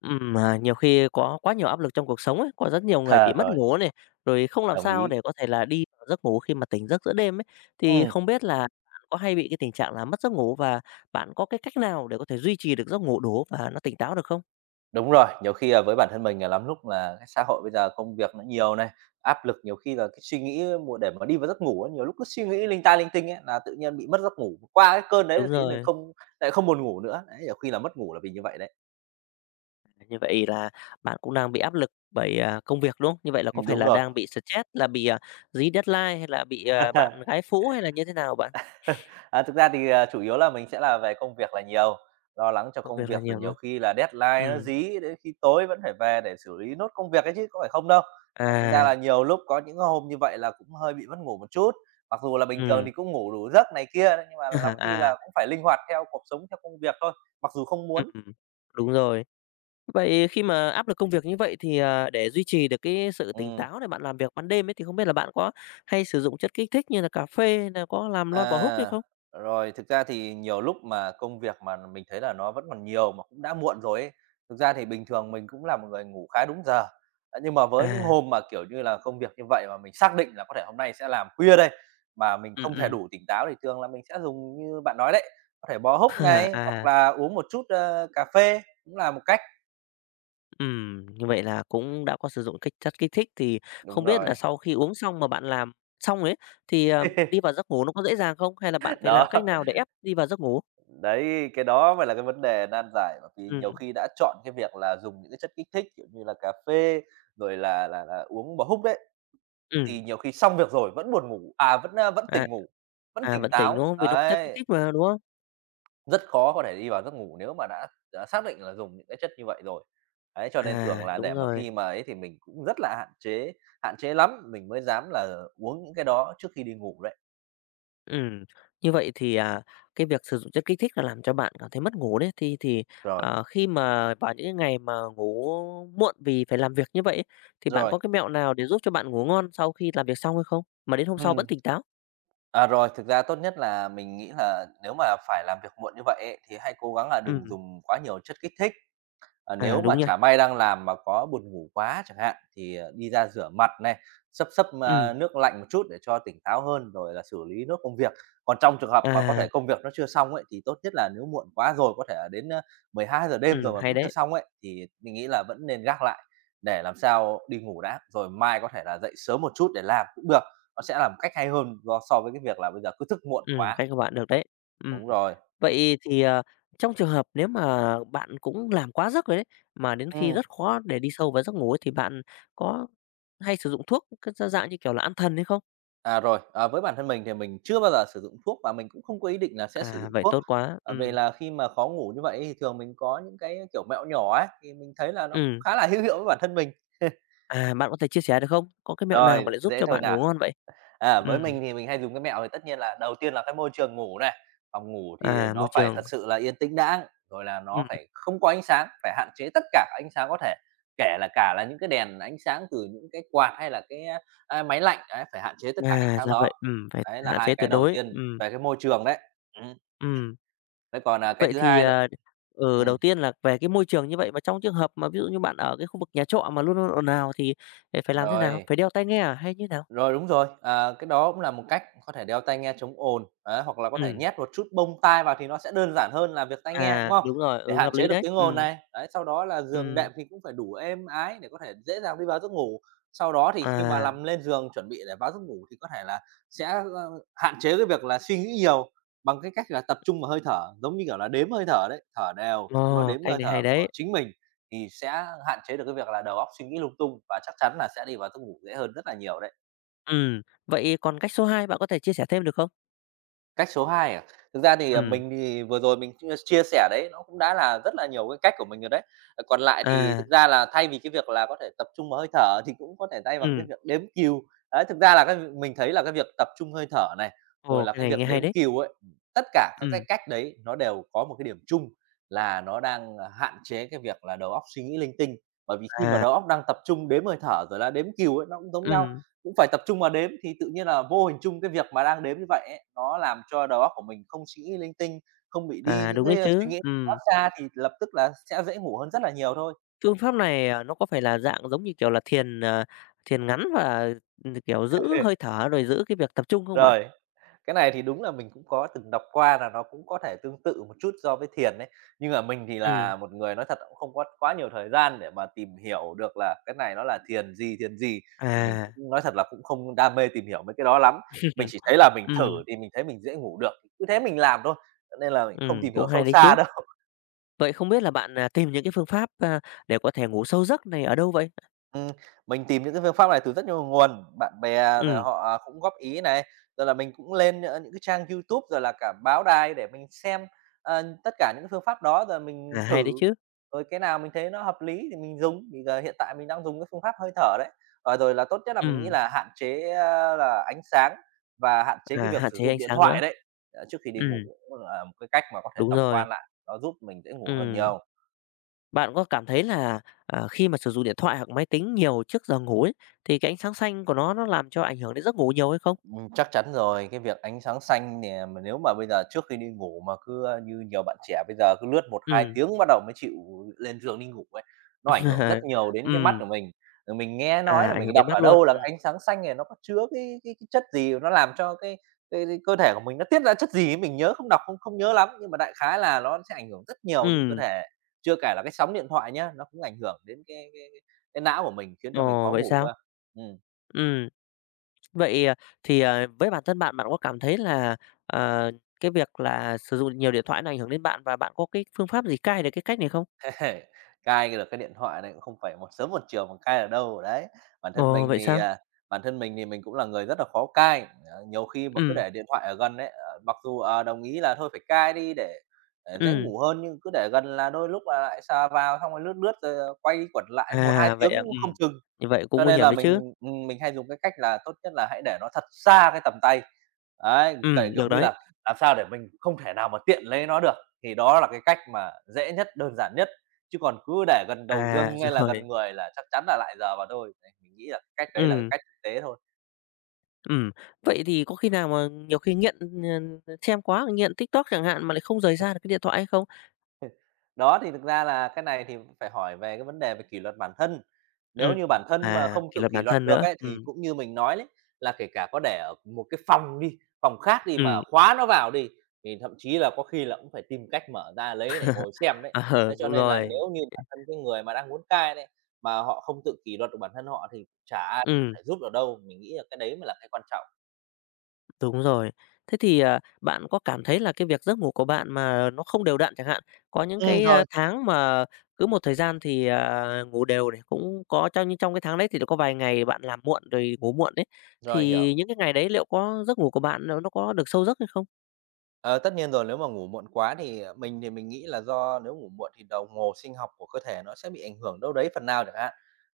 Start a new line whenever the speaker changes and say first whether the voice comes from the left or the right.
left: À, nhiều khi có quá nhiều áp lực trong cuộc sống ấy, có rất nhiều người bị
right: À,
left: mất
right: rồi,
left: ngủ này, rồi không làm
right: đồng
left: sao
right: ý.
left: để có thể là đi vào giấc ngủ khi mà tỉnh giấc giữa đêm ấy. Thì
right: Ừm,
left: không biết là bạn có hay bị cái tình trạng là mất giấc ngủ và bạn có cái cách nào để có thể duy trì được giấc ngủ đủ và nó tỉnh táo được không?
right: đúng rồi, nhiều khi là với bản thân mình, lắm lúc là cái xã hội bây giờ công việc nó nhiều này, áp lực, nhiều khi là cái suy nghĩ mùa để mà đi vào giấc ngủ á, nhiều lúc cứ suy nghĩ linh ta linh tinh ấy, là tự nhiên bị mất giấc ngủ. Qua cái cơn đấy
left: Đúng
right: thì nhiên mình
left: rồi,
right: không lại không buồn ngủ nữa, đấy, nhiều khi là mất ngủ là vì như vậy đấy.
left: như vậy là bạn cũng đang bị áp lực bởi, à, công việc, đúng không? Như vậy là có phải
right: Đúng
left: là
right: rồi.
left: đang bị stress, là dí deadline hay là bạn gái phũ hay là như thế nào bạn?
right: À, thực ra thì, chủ yếu là mình sẽ là về công việc là nhiều, lo lắng cho
left: Công
right: công
left: việc là
right: việc, rồi
left: nhiều, đúng
right: nhiều khi là
left: không?
right: deadline nó
left: Ừm,
right: dí đến khi tối vẫn phải về để xử lý nốt công việc ấy chứ có phải không đâu. Đấy, thành ra
left: à,
right: là nhiều lúc có những hôm như vậy là cũng hơi bị mất ngủ một chút, mặc dù là bình thường
left: ừm,
right: thì cũng ngủ đủ giấc này kia, đấy, nhưng mà lắm khi
left: à,
right: là cũng phải linh hoạt theo cuộc sống, theo công việc thôi, mặc dù không muốn.
left: ừm, đúng rồi. Vậy khi mà áp lực công việc như vậy thì, à, để duy trì được cái sự tỉnh
right: Ừm.
left: táo để bạn làm việc ban đêm ấy, thì không biết là bạn có hay sử dụng chất kích thích như là cà phê hay là có làm lon bò húc hay
right: À,
left: không?
right: rồi, thực ra thì nhiều lúc mà công việc mà mình thấy là nó vẫn còn nhiều mà cũng đã muộn rồi ấy. Thực ra thì bình thường mình cũng là một người ngủ khá đúng giờ. Ờ, nhưng mà với những
left: À,
right: hôm mà, kiểu như là, công việc như vậy mà mình xác định là có thể hôm nay sẽ làm khuya đây, mà mình
left: ừm,
right: không thể
left: ừm,
right: đủ tỉnh táo thì thường là mình sẽ dùng như bạn nói đấy, có thể bó húc này, hoặc
left: à,
right: là uống một chút, ơ, cà phê cũng là một cách.
left: như vậy là cũng đã có sử dụng cái chất kích thích thì không
right: Đúng
left: biết là
right: rồi.
left: sau khi uống xong mà bạn làm xong ấy, thì, à, đi vào giấc ngủ nó có dễ dàng không? Hay là bạn phải
right: Đó.
left: làm cách nào để ép đi vào giấc ngủ?
right: Đấy, cái đó mới là cái vấn đề nan giải, bởi vì nhiều
left: Ừm,
right: khi đã chọn cái việc là dùng những cái chất kích thích, kiểu như là cà phê, rồi là uống bò húc đấy,
left: ừm,
right: thì nhiều khi xong việc rồi vẫn buồn ngủ, à, vẫn
left: à,
right: tỉnh ngủ, vẫn
left: à,
right: tỉnh
left: vẫn tỉnh,
right: táo.
left: đúng không? Vì nó có chất kích
right: Đấy,
left: thích mà, đúng không?
right: rất khó có thể đi vào giấc ngủ nếu mà đã xác định là dùng những cái chất như vậy rồi. Đấy, cho nên
left: À,
right: thường là
left: đúng
right: để mà
left: rồi.
right: khi mà ấy thì mình cũng rất là hạn chế lắm, mình mới dám là uống những cái đó trước khi đi ngủ đấy.
left: Ừm, như vậy thì, à, cái việc sử dụng chất kích thích là làm cho bạn cảm thấy mất ngủ đấy,
right: Rồi,
left: ờ, khi mà vào những cái ngày mà ngủ muộn vì phải làm việc như vậy ấy, thì bạn
right: rồi,
left: có cái mẹo nào để giúp cho bạn ngủ ngon sau khi làm việc xong hay không? Mà đến hôm sau vẫn
right: ừm.
left: tỉnh táo?
right: À, rồi, thực ra tốt nhất là mình nghĩ là nếu mà phải làm việc muộn như vậy ấy, thì hãy cố gắng là đừng
left: Ừm,
right: dùng quá nhiều chất kích thích. Ờ,
left: à,
right: nếu mà
left: đúng nha.
right: chả may đang làm mà có buồn ngủ quá chẳng hạn, thì, đi ra rửa mặt này, xấp xấp,
left: Ừm,
right: nước lạnh một chút để cho tỉnh táo hơn, rồi là xử lý nốt công việc. Còn trong trường hợp mà có thể
left: à,
right: công việc nó chưa xong ấy, thì tốt nhất là nếu muộn quá rồi, có thể là đến, 12 giờ đêm rồi mà
left: hay
right: vẫn chưa
left: đấy.
right: xong ấy, thì mình nghĩ là vẫn nên gác lại để làm sao đi ngủ đã, rồi mai có thể là dậy sớm một chút để làm cũng được. Nó sẽ làm cách hay hơn do so với cái việc là bây giờ cứ thức muộn quá.
left: Cách của bạn được đấy. Ừm,
right: Đúng rồi.
left: vậy thì, ờ, trong trường hợp nếu mà bạn cũng làm quá giấc rồi đấy, mà đến khi
right: Ừm.
left: rất khó để đi sâu vào giấc ngủ ấy thì bạn có hay sử dụng thuốc cái dạng như kiểu là an thần hay không?
right: À, rồi, với bản thân mình thì mình chưa bao giờ sử dụng thuốc và mình cũng không có ý định là sẽ sử
left: À,
right: dụng
left: vậy
right: thuốc.
left: tốt quá.
right: Bởi vì là khi mà khó ngủ như vậy thì thường mình có những cái, kiểu, mẹo nhỏ ấy, thì mình thấy là nó cũng
left: Ừm.
right: khá là hữu hiệu với bản thân mình.
left: À, bạn có thể chia sẻ được không? Có cái mẹo nào
right: Rồi,
left: mà lại giúp
right: dễ
left: cho
right: thôi
left: bạn
right: nào.
left: ngủ ngon vậy?
right: À, với
left: Ừm,
right: mình thì mình hay dùng cái mẹo thì tất nhiên là đầu tiên là cái môi trường ngủ này, phòng ngủ thì
left: à, môi
right: nó phải thật
left: trường,
right: sự là yên tĩnh đã, rồi là nó
left: ừm,
right: phải không có ánh sáng, phải hạn chế tất cả ánh sáng có thể, kể là cả là những cái đèn ánh sáng từ những cái quạt hay là cái, máy lạnh, đấy, phải hạn chế tất cả ánh
left: à,
right: sáng
left: ra vậy,
right: đó.
left: phải
right: Đấy là
left: hạn
right: hai
left: chế
right: cái
left: tuyệt
right: đầu
left: đối.
right: tiên về cái môi trường đấy. Ừm,
left: Ừm.
right: thế còn, cái
left: Vậy
right: thứ
left: thì,
right: hai nữa
left: à, ừ,
right: ừm,
left: đầu tiên là về cái môi trường như vậy, và trong trường hợp mà ví dụ như bạn ở cái khu vực nhà trọ mà luôn luôn ồn ào thì phải làm thế nào?
right: rồi.
left: Phải đeo tai nghe à, hay như nào?
right: Rồi, đúng rồi. À, cái đó cũng là một cách, có thể đeo tai nghe chống ồn, ấy, hoặc là có thể
left: Ừm,
right: nhét một chút bông tai vào thì nó sẽ đơn giản hơn là việc tai nghe, đúng
left: à,
right: không?
left: đúng rồi,
right: Để
left: ừ,
right: hạn
left: hợp
right: chế
left: lý
right: được
left: đấy.
right: tiếng ồn này. Đấy, sau đó là giường
left: Ừm,
right: đệm thì cũng phải đủ êm ái để có thể dễ dàng đi vào giấc ngủ. Sau đó thì khi mà
left: à,
right: nằm lên giường chuẩn bị để vào giấc ngủ thì có thể là sẽ, ơ, hạn chế cái việc là suy nghĩ nhiều bằng cái cách là tập trung vào hơi thở, giống như kiểu là đếm hơi thở đấy, thở đều, sau đó
left: ồ,
right: đếm
left: cách
right: hơi
left: này hay
right: thở
left: đấy.
right: của chính mình thì sẽ hạn chế được cái việc là đầu óc suy nghĩ lung tung và chắc chắn là sẽ đi vào giấc ngủ dễ hơn rất là nhiều đấy.
left: Vậy còn cách số 2 bạn có thể chia sẻ thêm được không?
right: Cách số 2 à? Thực ra thì,
left: Ừm,
right: mình thì vừa rồi mình chia chia sẻ đấy, nó cũng đã là rất là nhiều cái cách của mình rồi đấy. Ờ, còn lại thì thực
left: à.
right: ra là thay vì cái việc là có thể tập trung vào hơi thở thì cũng có thể thay bằng cái
left: Ừm,
right: việc đếm cừu. Đấy, thực ra là cái việc mình thấy là cái việc tập trung hơi thở này, rồi
left: ồ,
right: là
left: cái
right: cái
left: này
right: việc
left: nghe hay
right: đếm
left: đấy.
right: cừu ấy, tất cả các
left: Ừm,
right: cái cách đấy nó đều có một cái điểm chung là nó đang, hạn chế cái việc là đầu óc suy nghĩ linh tinh. Bởi vì khi mà
left: à,
right: đầu óc đang tập trung đếm hơi thở rồi là đếm cừu ấy, nó cũng giống nhau.
left: ừm,
right: Cũng phải tập trung vào đếm thì tự nhiên là vô hình chung cái việc mà đang đếm như vậy ấy, nó làm cho đầu óc của mình không suy nghĩ linh tinh, không bị đi
left: à,
right: những
left: đúng đấy
right: cái, suy
left: chứ.
right: nghĩ quá xa thì lập tức là sẽ dễ ngủ hơn rất là nhiều thôi.
left: Phương pháp này, à, nó có phải là dạng giống như, kiểu là, thiền, ờ, thiền ngắn và, kiểu, giữ hơi thở rồi giữ cái việc tập trung không bạn?
right: Rồi. Cái này thì đúng là mình cũng có từng đọc qua là nó cũng có thể tương tự một chút so với thiền đấy. Nhưng mà mình thì
left: Ừm,
right: là một người nói thật là cũng không có quá nhiều thời gian để mà tìm hiểu được là cái này nó là thiền gì, thiền gì. Thì mình
left: à,
right: cũng nói thật là cũng không đam mê tìm hiểu mấy cái đó lắm. Mình chỉ thấy là mình thử
left: ừm,
right: thì mình thấy mình dễ ngủ được, cứ thế mình làm thôi, cho nên là mình không tìm
left: cũng
right: hiểu
left: hay
right: sâu
left: đấy
right: xa
left: chứ.
right: đâu.
left: Vậy không biết là bạn, à, tìm những cái phương pháp, a, để có thể ngủ sâu giấc này ở đâu vậy?
right: Ừm, mình tìm những cái phương pháp này từ rất nhiều nguồn, bạn bè rồi
left: Ừm,
right: họ cũng góp ý này, rồi là mình cũng lên, ơ, những cái trang YouTube rồi là cả báo đài để mình xem, tất cả những cái phương pháp đó rồi
left: à,
right: mình
left: hay đấy
right: thử.
left: chứ.
right: Rồi cái nào mình thấy nó hợp lý thì mình dùng, thì giờ hiện tại mình đang dùng cái phương pháp hơi thở đấy. Ờ, rồi là tốt nhất là mình nghĩ
left: Ừm,
right: là hạn chế, là ánh sáng và hạn chế cái
left: à,
right: việc
left: hạn
right: sử
left: chế ánh
right: dụng điện
left: sáng
right: thoại
left: nữa.
right: đấy, trước khi đi ngủ
left: Ừm,
right: cũng là một cái cách mà có thể
left: đúng
right: tổng
left: rồi,
right: quan lại, nó giúp mình dễ ngủ hơn
left: ừm.
right: nhiều.
left: Bạn có cảm thấy là, à, khi mà sử dụng điện thoại hoặc máy tính nhiều trước giờ ngủ ấy, thì cái ánh sáng xanh của nó làm cho ảnh hưởng đến giấc ngủ nhiều hay không?
right: Chắc chắn rồi, cái việc ánh sáng xanh nè, mà nếu mà bây giờ trước khi đi ngủ mà cứ, như nhiều bạn trẻ bây giờ cứ lướt một 2
left: Ừ.
right: tiếng bắt đầu mới chịu lên giường đi ngủ ấy, nó ảnh hưởng rất nhiều đến cái mắt
left: Ừ.
right: của mình. Rồi mình nghe nói
left: À,
right: là
left: ảnh
right: mình
left: hưởng đến
right: đọc
left: mắt
right: ở
left: luôn.
right: đâu
left: Ừ.
right: là ánh sáng xanh này nó có chứa cái chất gì, nó làm cho cái cơ thể của mình nó tiết ra chất gì ấy, mình nhớ không đọc không không nhớ lắm, nhưng mà đại khái là nó sẽ ảnh hưởng rất nhiều đến cơ
left: Ừm,
right: thể. Chưa kể là cái sóng điện thoại nhá, nó cũng ảnh hưởng đến cái não của mình, khiến cho mình
left: ồ,
right: khó
left: vậy
right: ngủ
left: sao?
right: cơ. Ừm.
left: Ừ. Vậy, à, thì, à, với bản thân bạn, bạn có cảm thấy là, ờ, cái việc là sử dụng nhiều điện thoại nó ảnh hưởng đến bạn và bạn có cái phương pháp gì cai được cái cách này không?
right: Cai được cái điện thoại này cũng không phải một sớm một chiều mà cai được đâu, đấy. Bản thân
left: Ồ,
right: mình
left: vậy
right: thì,
left: sao?
right: à, bản thân mình thì mình cũng là người rất là khó cai. Nhiều khi mà cứ
left: Ừ.
right: để điện thoại ở gần đấy, mặc dù, đồng ý là thôi phải cai đi để dễ
left: Ừ.
right: ngủ hơn, nhưng cứ để gần là đôi lúc là lại sờ vào xong rồi lướt lướt rồi, quay quẩn lại một hai
left: À, vậy
right: tiếng
left: à,
right: không chừng.
left: như vậy cũng
right: Cho
left: nguy
right: nên
left: hiểm
right: là
left: đấy chứ.
right: mình hay dùng cái cách là tốt nhất là hãy để nó thật xa cái tầm tay. Đấy,
left: Ừ.
right: kể kiểu
left: Được
right: như
left: đấy.
right: là, làm sao để mình không thể nào mà tiện lấy nó được, thì đó là cái cách mà dễ nhất, đơn giản nhất, chứ còn cứ để gần đầu
left: À,
right: giường hay là
left: rồi,
right: gần người là chắc chắn là lại giờ vào thôi. Đấy, mình nghĩ là cái cách đấy là cái
left: Ừ.
right: cách thực tế thôi.
left: Ừm, vậy thì có khi nào mà nhiều khi nghiện, ờ, xem quá, nghiện TikTok chẳng hạn mà lại không rời ra được cái điện thoại hay không?
right: Đó, thì thực ra là cái này thì phải hỏi về cái vấn đề về kỷ luật bản thân. Nếu
left: Ừm,
right: như bản thân mà
left: à,
right: không
left: kỷ
right: tự
left: luật
right: kỷ
left: bản
right: luật
left: thân
right: được
left: nữa.
right: ấy, thì cũng như mình nói đấy, là kể cả có để ở một cái phòng đi, phòng khác đi mà
left: Ừm,
right: khóa nó vào đi, thì thậm chí là có khi là cũng phải tìm cách mở ra lấy để ngồi xem đấy.
left: ờ,
right: Thế cho
left: đúng
right: nên là
left: rồi.
right: nếu như bản thân cái người mà đang muốn cai đấy, mà họ không tự kỷ luật được bản thân họ thì chả ai
left: Ừm,
right: phải giúp được đâu, mình nghĩ là cái đấy mới là cái quan trọng.
left: đúng rồi. Thế thì, à, bạn có cảm thấy là cái việc giấc ngủ của bạn mà nó không đều đặn chẳng hạn, có những cái, a,
right: Rồi,
left: tháng mà cứ một thời gian thì, à, ngủ đều này, cũng có trong như trong cái tháng đấy thì có vài ngày bạn làm muộn rồi ngủ muộn đấy
right: rồi, hiểu.
left: thì những cái ngày đấy liệu có giấc ngủ của bạn nó có được sâu giấc hay không?
right: Ờ, tất nhiên rồi, nếu mà ngủ muộn quá thì, ờ, mình thì mình nghĩ là do nếu ngủ muộn thì đồng hồ sinh học của cơ thể nó sẽ bị ảnh hưởng đâu đấy phần nào chẳng hạn.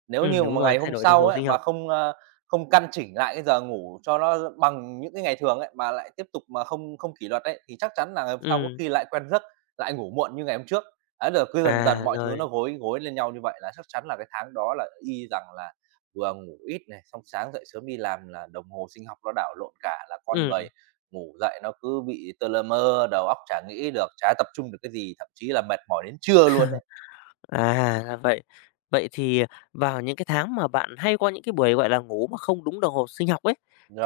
right: Nếu như
left: Đúng
right: mà
left: rồi,
right: ngày
left: thay
right: hôm
left: đổi đồng
right: sau
left: hồ
right: ấy,
left: sinh học.
right: mà không căn chỉnh lại cái giờ ngủ cho nó bằng những cái ngày thường ấy, mà lại tiếp tục mà không không kỷ luật ấy, thì chắc chắn là ngày hôm sau có
left: Ừm,
right: khi lại quen giấc, lại ngủ muộn như ngày hôm trước. Ấy, rồi cứ dần dần
left: à,
right: mọi thứ nó
left: rồi,
right: gối gối lên nhau như vậy là chắc chắn là cái tháng đó là y rằng là vừa ngủ ít này, xong sáng dậy sớm đi làm là đồng hồ sinh học nó đảo lộn cả, là con
left: ừm,
right: người ngủ dậy nó cứ bị tơ lơ mơ, đầu óc chả nghĩ được, chả tập trung được cái gì, thậm chí là mệt mỏi đến trưa luôn đấy.
left: à, ra vậy. Vậy thì à, vào những cái tháng mà bạn hay có những cái buổi, gọi là, ngủ mà không đúng đồng hồ sinh học ấy,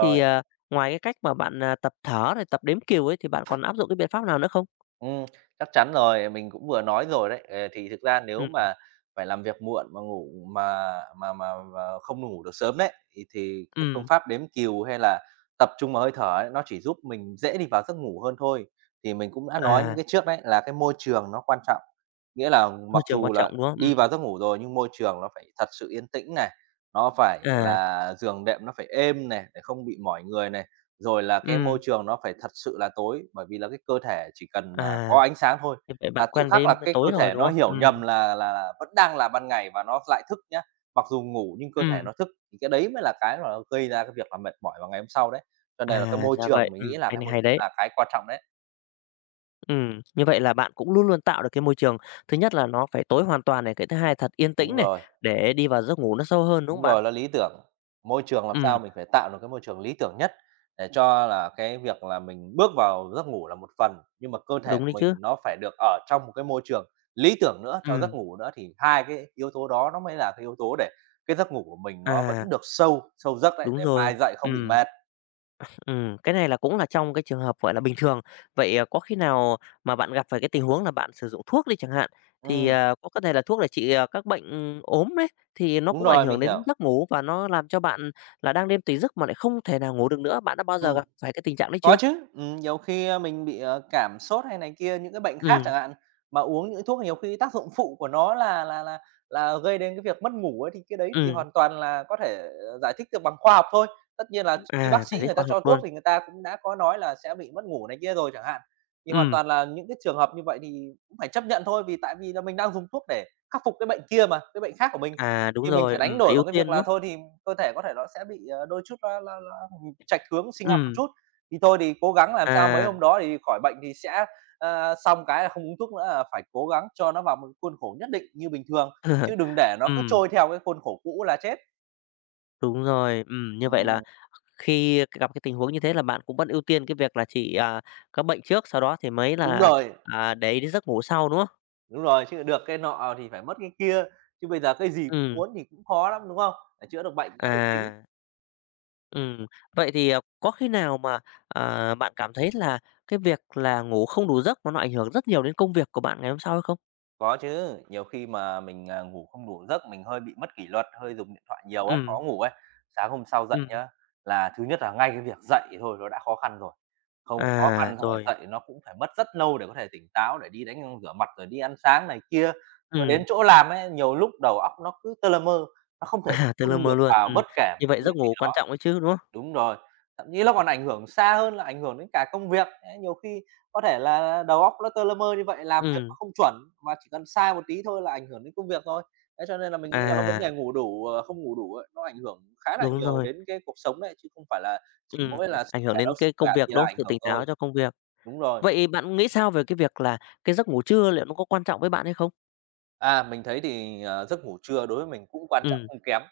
left: thì, ờ, ngoài cái cách mà bạn, à, tập thở rồi tập đếm cừu ấy, thì bạn còn áp dụng cái biện pháp nào nữa không?
right: Ừm, Chắc chắn rồi, mình cũng vừa nói rồi đấy. Ờ, thì thực ra nếu
left: Ừm,
right: mà phải làm việc muộn mà ngủ mà không ngủ được sớm đấy, thì cái phương
left: ừm,
right: pháp đếm cừu hay là tập trung vào hơi thở ấy, nó chỉ giúp mình dễ đi vào giấc ngủ hơn thôi. Thì mình cũng đã nói những
left: à,
right: cái trước đấy là cái môi trường nó quan trọng, nghĩa là
left: môi
right: mặc
left: trường quan
right: dù
left: trọng,
right: là
left: đúng không?
right: đi vào giấc ngủ rồi nhưng môi trường nó phải thật sự yên tĩnh này, nó phải
left: À,
right: là giường đệm nó phải êm này, để không bị mỏi người này. Rồi là cái môi
left: ừm,
right: trường nó phải thật sự là tối, bởi vì là cái cơ thể chỉ cần là có
left: à,
right: ánh sáng thôi
left: như vậy bạn
right: là tự
left: quen
right: khắc
left: với
right: là cái cơ
left: tối rồi,
right: thể
left: đúng
right: nó
left: không?
right: hiểu nhầm là là vẫn đang là ban ngày và nó lại thức nhá. Mặc dù ngủ nhưng cơ thể
left: Ừm,
right: nó thức, thì cái đấy mới là cái mà nó gây ra cái việc là mệt mỏi vào ngày hôm sau đấy. Cho nên là cái
left: à,
right: môi
left: ra
right: trường
left: vậy,
right: mình nghĩ là
left: cái
right: cái
left: này
right: môi
left: hay đấy.
right: là cái quan trọng đấy.
left: Ừ, như vậy là bạn cũng luôn luôn tạo được cái môi trường, thứ nhất là nó phải tối hoàn toàn này, cái thứ hai thật yên tĩnh
right: Đúng
left: này,
right: rồi.
left: để đi vào giấc ngủ nó sâu hơn, đúng không
right: Đúng
left: bạn?
right: rồi, nó lý tưởng. Môi trường làm
left: Ừ,
right: sao mình phải tạo được cái môi trường lý tưởng nhất để cho là cái việc là mình bước vào giấc ngủ là một phần, nhưng mà cơ thể
left: đúng
right: của
left: đấy chứ.
right: mình nó phải được ở trong một cái môi trường lý tưởng nữa cho
left: Ừ,
right: giấc ngủ nữa, thì hai cái yếu tố đó nó mới là cái yếu tố để cái giấc ngủ của mình nó
left: à,
right: vẫn được sâu, sâu giấc đấy,
left: đúng
right: để
left: rồi.
right: mai dậy
left: Ừ.
right: không bị mệt.
left: Ừ, cái này là cũng là trong cái trường hợp, gọi là, bình thường. Vậy, à, có khi nào mà bạn gặp phải cái tình huống là bạn sử dụng thuốc đi chẳng hạn, thì,
right: Ừm,
left: à, có thể là thuốc để trị, à, các bệnh ốm đấy, thì nó
right: đúng
left: cũng ảnh
right: rồi,
left: hưởng
right: mình
left: đến
right: hiểu.
left: giấc ngủ và nó làm cho bạn là đang đêm tì giấc mà lại không thể nào ngủ được nữa, bạn đã bao giờ
right: Ừm.
left: gặp phải cái tình trạng đấy
right: Có
left: chưa?
right: chứ, nhiều khi, mình bị, cảm sốt hay này kia, những cái bệnh khác
left: Ừ.
right: chẳng hạn, mà uống những thuốc nhiều khi tác dụng phụ của nó là gây đến cái việc mất ngủ ấy, thì cái đấy thì
left: Ừ.
right: hoàn toàn là có thể giải thích được bằng khoa học thôi. Tất nhiên là khi bác
left: À, giải
right: sĩ
left: thích
right: người ta
left: khoa học
right: cho thuốc
left: luôn.
right: thì người ta cũng đã có nói là sẽ bị mất ngủ này kia rồi chẳng hạn, thì hoàn
left: Ừm,
right: toàn là những cái trường hợp như vậy thì cũng phải chấp nhận thôi, vì tại vì là mình đang dùng thuốc để khắc phục cái bệnh kia mà, cái bệnh khác của mình,
left: à, đúng
right: thì mình
left: rồi,
right: phải đánh
left: phải
right: đổi
left: ưu
right: bằng cái
left: tiên,
right: việc là
left: đúng không?
right: thôi thì cơ thể có thể nó sẽ bị, đôi chút là nó hướng sinh học một
left: Ừm,
right: chút. Thì thôi thì cố gắng làm sao mấy
left: à,
right: hôm đó thì khỏi bệnh thì sẽ, xong cái là không uống thuốc nữa, là phải cố gắng cho nó vào một khuôn khổ nhất định như bình thường, chứ đừng để nó cứ
left: ừm,
right: trôi theo cái khuôn khổ cũ là chết.
left: đúng rồi, như vậy là
right: Ừm,
left: khi gặp cái tình huống như thế là bạn cũng vẫn ưu tiên cái việc là chỉ, à, các bệnh trước, sau đó thì mới
right: đúng
left: là,
right: rồi,
left: à, để ý đến giấc ngủ sau, đúng không?
right: đúng rồi, chứ được cái nọ thì phải mất cái kia, chứ bây giờ cái gì cũng
left: Ừm,
right: muốn thì cũng khó lắm, đúng không? Phải chữa được bệnh đã rồi tính.
left: à, ừm, vậy thì, à, có khi nào mà, à, bạn cảm thấy là cái việc là ngủ không đủ giấc mà nó ảnh hưởng rất nhiều đến công việc của bạn ngày hôm sau hay không?
right: Có chứ, nhiều khi mà mình, ngủ không đủ giấc, mình hơi bị mất kỷ luật, hơi dùng điện thoại nhiều ấy, khó
left: Ừm,
right: ngủ ấy, sáng hôm sau dậy
left: ừm,
right: nhá, là thứ nhất là ngay cái việc dậy thôi nó đã khó khăn rồi, không khó khăn
left: à,
right: xong rồi
left: rồi,
right: dậy nó cũng phải mất rất lâu để có thể tỉnh táo để đi đánh răng rửa mặt, rồi đi ăn sáng này kia. Rồi
left: ừm.
right: đến chỗ làm ấy, nhiều lúc đầu óc nó cứ tơ lơ mơ, nó không thể tập
left: À, từ lơ
right: trung
left: mơ
right: được
left: luôn,
right: vào
left: ừm.
right: bất kể
left: Như
right: một cái
left: vậy
right: việc.
left: giấc ngủ quan trọng ấy chứ, đúng không?
right: Đúng rồi, thậm chí nó còn ảnh hưởng xa hơn là ảnh hưởng đến cả công việc. Đấy, nhiều khi có thể là đầu óc nó tơ lơ mơ như vậy, làm việc nó
left: Ừm,
right: không chuẩn mà chỉ cần sai một tí thôi là ảnh hưởng đến công việc thôi. Thế cho nên là mình nghĩ là cái vấn
left: à,
right: đề ngủ đủ, không ngủ đủ ấy, nó ảnh hưởng khá là
left: đúng
right: nhiều
left: rồi,
right: đến cái cuộc sống đấy, chứ không phải là chỉ
left: ừm,
right: mỗi là sức
left: ảnh hưởng
right: khỏe
left: đến
right: đâu, sức
left: cái
right: khỏe
left: công việc,
right: thì
left: đúng
right: là
left: không?
right: ảnh
left: Sự
right: hưởng
left: tỉnh táo
right: thôi.
left: cho công việc.
right: Đúng rồi.
left: Vậy bạn nghĩ sao về cái việc là cái giấc ngủ trưa liệu nó có quan trọng với bạn hay không?
right: Mình thấy thì, giấc ngủ trưa đối với mình cũng quan trọng
left: Ừm,
right: không kém,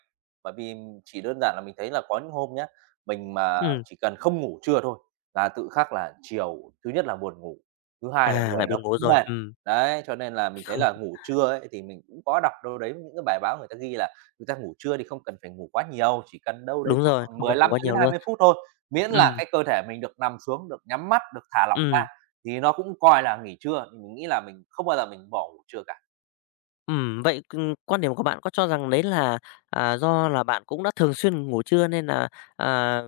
right: bởi vì chỉ đơn giản là mình thấy là có những hôm nhá, mình mà
left: ừm,
right: chỉ cần không ngủ trưa thôi là tự khắc là chiều thứ nhất là buồn ngủ, thứ hai là
left: à, lại
right: người nó
left: buồn ngủ
right: cũng
left: rồi,
right: mệt.
left: ừm.
right: Đấy, cho nên là mình thấy là ngủ trưa ấy thì mình cũng có đọc đâu đấy những cái bài báo người ta ghi là người ta ngủ trưa thì không cần phải ngủ quá nhiều, chỉ cần đâu đấy
left: Đúng rồi,
right: khoảng
left: không
right: mười
left: cần ngủ
right: lăm
left: quá
right: cho đến
left: nhiều
right: hai
left: luôn.
right: mươi phút thôi, miễn là
left: Ừm,
right: cái cơ thể mình được nằm xuống, được nhắm mắt, được thả lỏng ra
left: ừm,
right: thì nó cũng coi là nghỉ trưa. Thì mình nghĩ là mình không bao giờ mình bỏ ngủ trưa cả.
left: vậy, quan điểm của bạn có cho rằng đấy là, à, do là bạn cũng đã thường xuyên ngủ trưa nên là, à,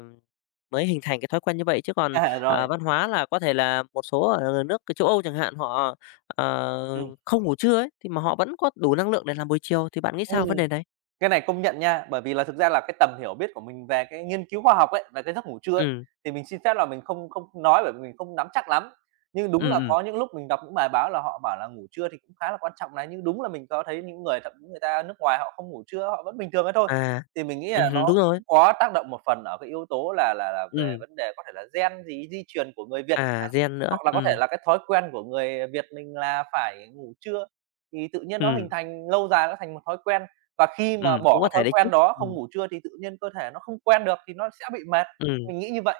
left: mới hình thành cái thói quen như vậy, chứ còn,
right: À, rồi,
left: à, văn hóa là có thể là một số ở nước cái châu Âu chẳng hạn, họ, ờ,
right: ừm,
left: không ngủ trưa ấy, thì mà họ vẫn có đủ năng lượng để làm buổi chiều, thì bạn nghĩ
right: ừm.
left: sao vấn đề này?
right: Cái này công nhận nha, bởi vì là thực ra là cái tầm hiểu biết của mình về cái nghiên cứu khoa học ấy, về cái giấc ngủ trưa ấy,
left: Ừ,
right: thì mình xin phép là mình không không nói bởi vì mình không nắm chắc lắm. Nhưng
left: ừ,
right: đúng là có những lúc mình đọc những bài báo là họ bảo là ngủ trưa thì cũng khá là quan trọng này, nhưng đúng là mình có thấy những người thậm chí người ta nước ngoài họ không ngủ trưa, họ vẫn bình thường ấy thôi.
left: à,
right: Thì mình nghĩ là nó
left: ừm, đúng rồi,
right: cũng có tác động một phần ở cái yếu tố là về
left: ừ,
right: vấn đề có thể là gen gì, di truyền của người Việt chẳng
left: à,
right: hạn,
left: gen nữa,
right: hoặc là có thể
left: ừ,
right: là cái thói quen của người Việt mình là phải ngủ trưa, thì tự nhiên nó
left: ừ,
right: hình thành lâu dài nó thành một thói quen. Và khi mà bỏ
left: cũng có
right: cái
left: thể
right: thói
left: đấy chứ,
right: quen đó,
left: ừ,
right: không ngủ trưa thì tự nhiên cơ thể nó không quen được thì nó sẽ bị mệt,
left: ừm,
right: mình nghĩ như vậy.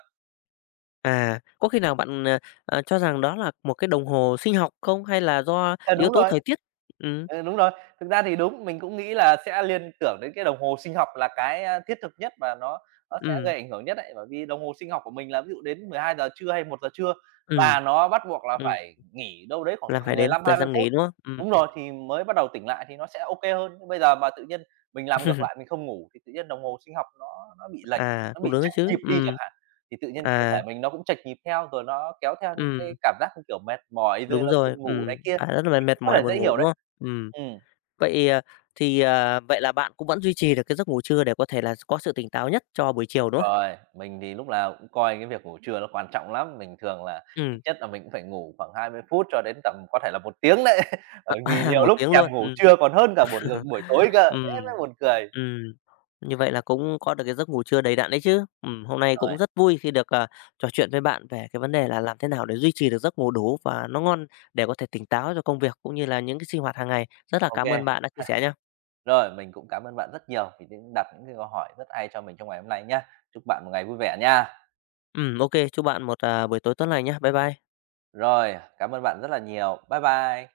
left: à, có khi nào bạn, ờ, cho rằng đó là một cái đồng hồ sinh học không, hay là do
right: Ờ,
left: yếu
right: đúng
left: tố
right: rồi.
left: thời tiết? Ừ,
right: Ừ, đúng rồi. Thực ra thì đúng, mình cũng nghĩ là sẽ liên tưởng đến cái đồng hồ sinh học là cái, thiết thực nhất và nó sẽ
left: ừ,
right: gây ảnh hưởng nhất đấy. Bởi vì đồng hồ sinh học của mình là ví dụ đến 12 giờ trưa hay 1 giờ trưa
left: ừ,
right: là nó bắt buộc là
left: ừm,
right: phải nghỉ đâu đấy khoảng
left: là
right: tầm
left: phải đến thời
right: 15-20
left: gian
right: phút.
left: nghỉ, đúng không?
right: Đúng
left: Ừm.
right: rồi, thì mới bắt đầu tỉnh lại thì nó sẽ ô kê hơn. Nhưng bây giờ mà tự nhiên mình làm ngược lại, mình không ngủ thì tự nhiên đồng hồ sinh học nó bị lệch,
left: À,
right: nó
left: cũng
right: bị
left: đúng đấy
right: chệch
left: chứ,
right: nhịp đi chẳng
left: ừm.
right: hạn, thì tự nhiên cơ
left: À,
right: thể mình nó cũng chệch nhịp theo, rồi nó kéo theo những cái
left: ừm,
right: cảm giác như kiểu mệt mỏi, rồi
left: đúng
right: là buồn
left: rồi,
right: ngủ này kia.
left: à, rất là
right: Thì
left: mệt
right: cũng có
left: mỏi,
right: thể
left: buồn
right: dễ
left: ngủ,
right: hiểu
left: đúng
right: đấy.
left: không?
right: Ừm.
left: Vậy, à, thì, à, vậy là bạn cũng vẫn duy trì được cái giấc ngủ trưa để có thể là có sự tỉnh táo nhất cho buổi
right: Đúng
left: chiều, đúng không?
right: rồi, mình thì lúc nào cũng coi cái việc ngủ trưa nó quan trọng lắm, mình thường là ít
left: Ừm,
right: nhất là mình cũng phải ngủ khoảng 20 phút cho đến tầm có thể là 1 tiếng đấy, bởi vì
left: à, à,
right: nhiều
left: 1
right: lúc
left: tiếng
right: thèm
left: luôn,
right: ngủ trưa còn hơn cả buổi buổi tối cơ,
left: Ừm,
right: thế mới buồn cười.
left: ừm, như vậy là cũng có được cái giấc ngủ trưa đầy đặn đấy chứ. Hôm nay
right: Rồi.
left: cũng rất vui khi được, à, trò chuyện với bạn về cái vấn đề là làm thế nào để duy trì được giấc ngủ đủ và nó ngon để có thể tỉnh táo cho công việc cũng như là những cái sinh hoạt hàng ngày. Rất là
right: Ok.
left: cảm ơn bạn đã chia sẻ nha.
right: Rồi mình cũng cảm ơn bạn rất nhiều vì những cái câu hỏi rất hay cho mình trong ngày hôm nay nhá. Chúc bạn một ngày vui vẻ nha.
left: Ok, chúc bạn một, à, buổi tối tốt lành nhé, bye bye.
right: Rồi, cảm ơn bạn rất là nhiều. Bye bye.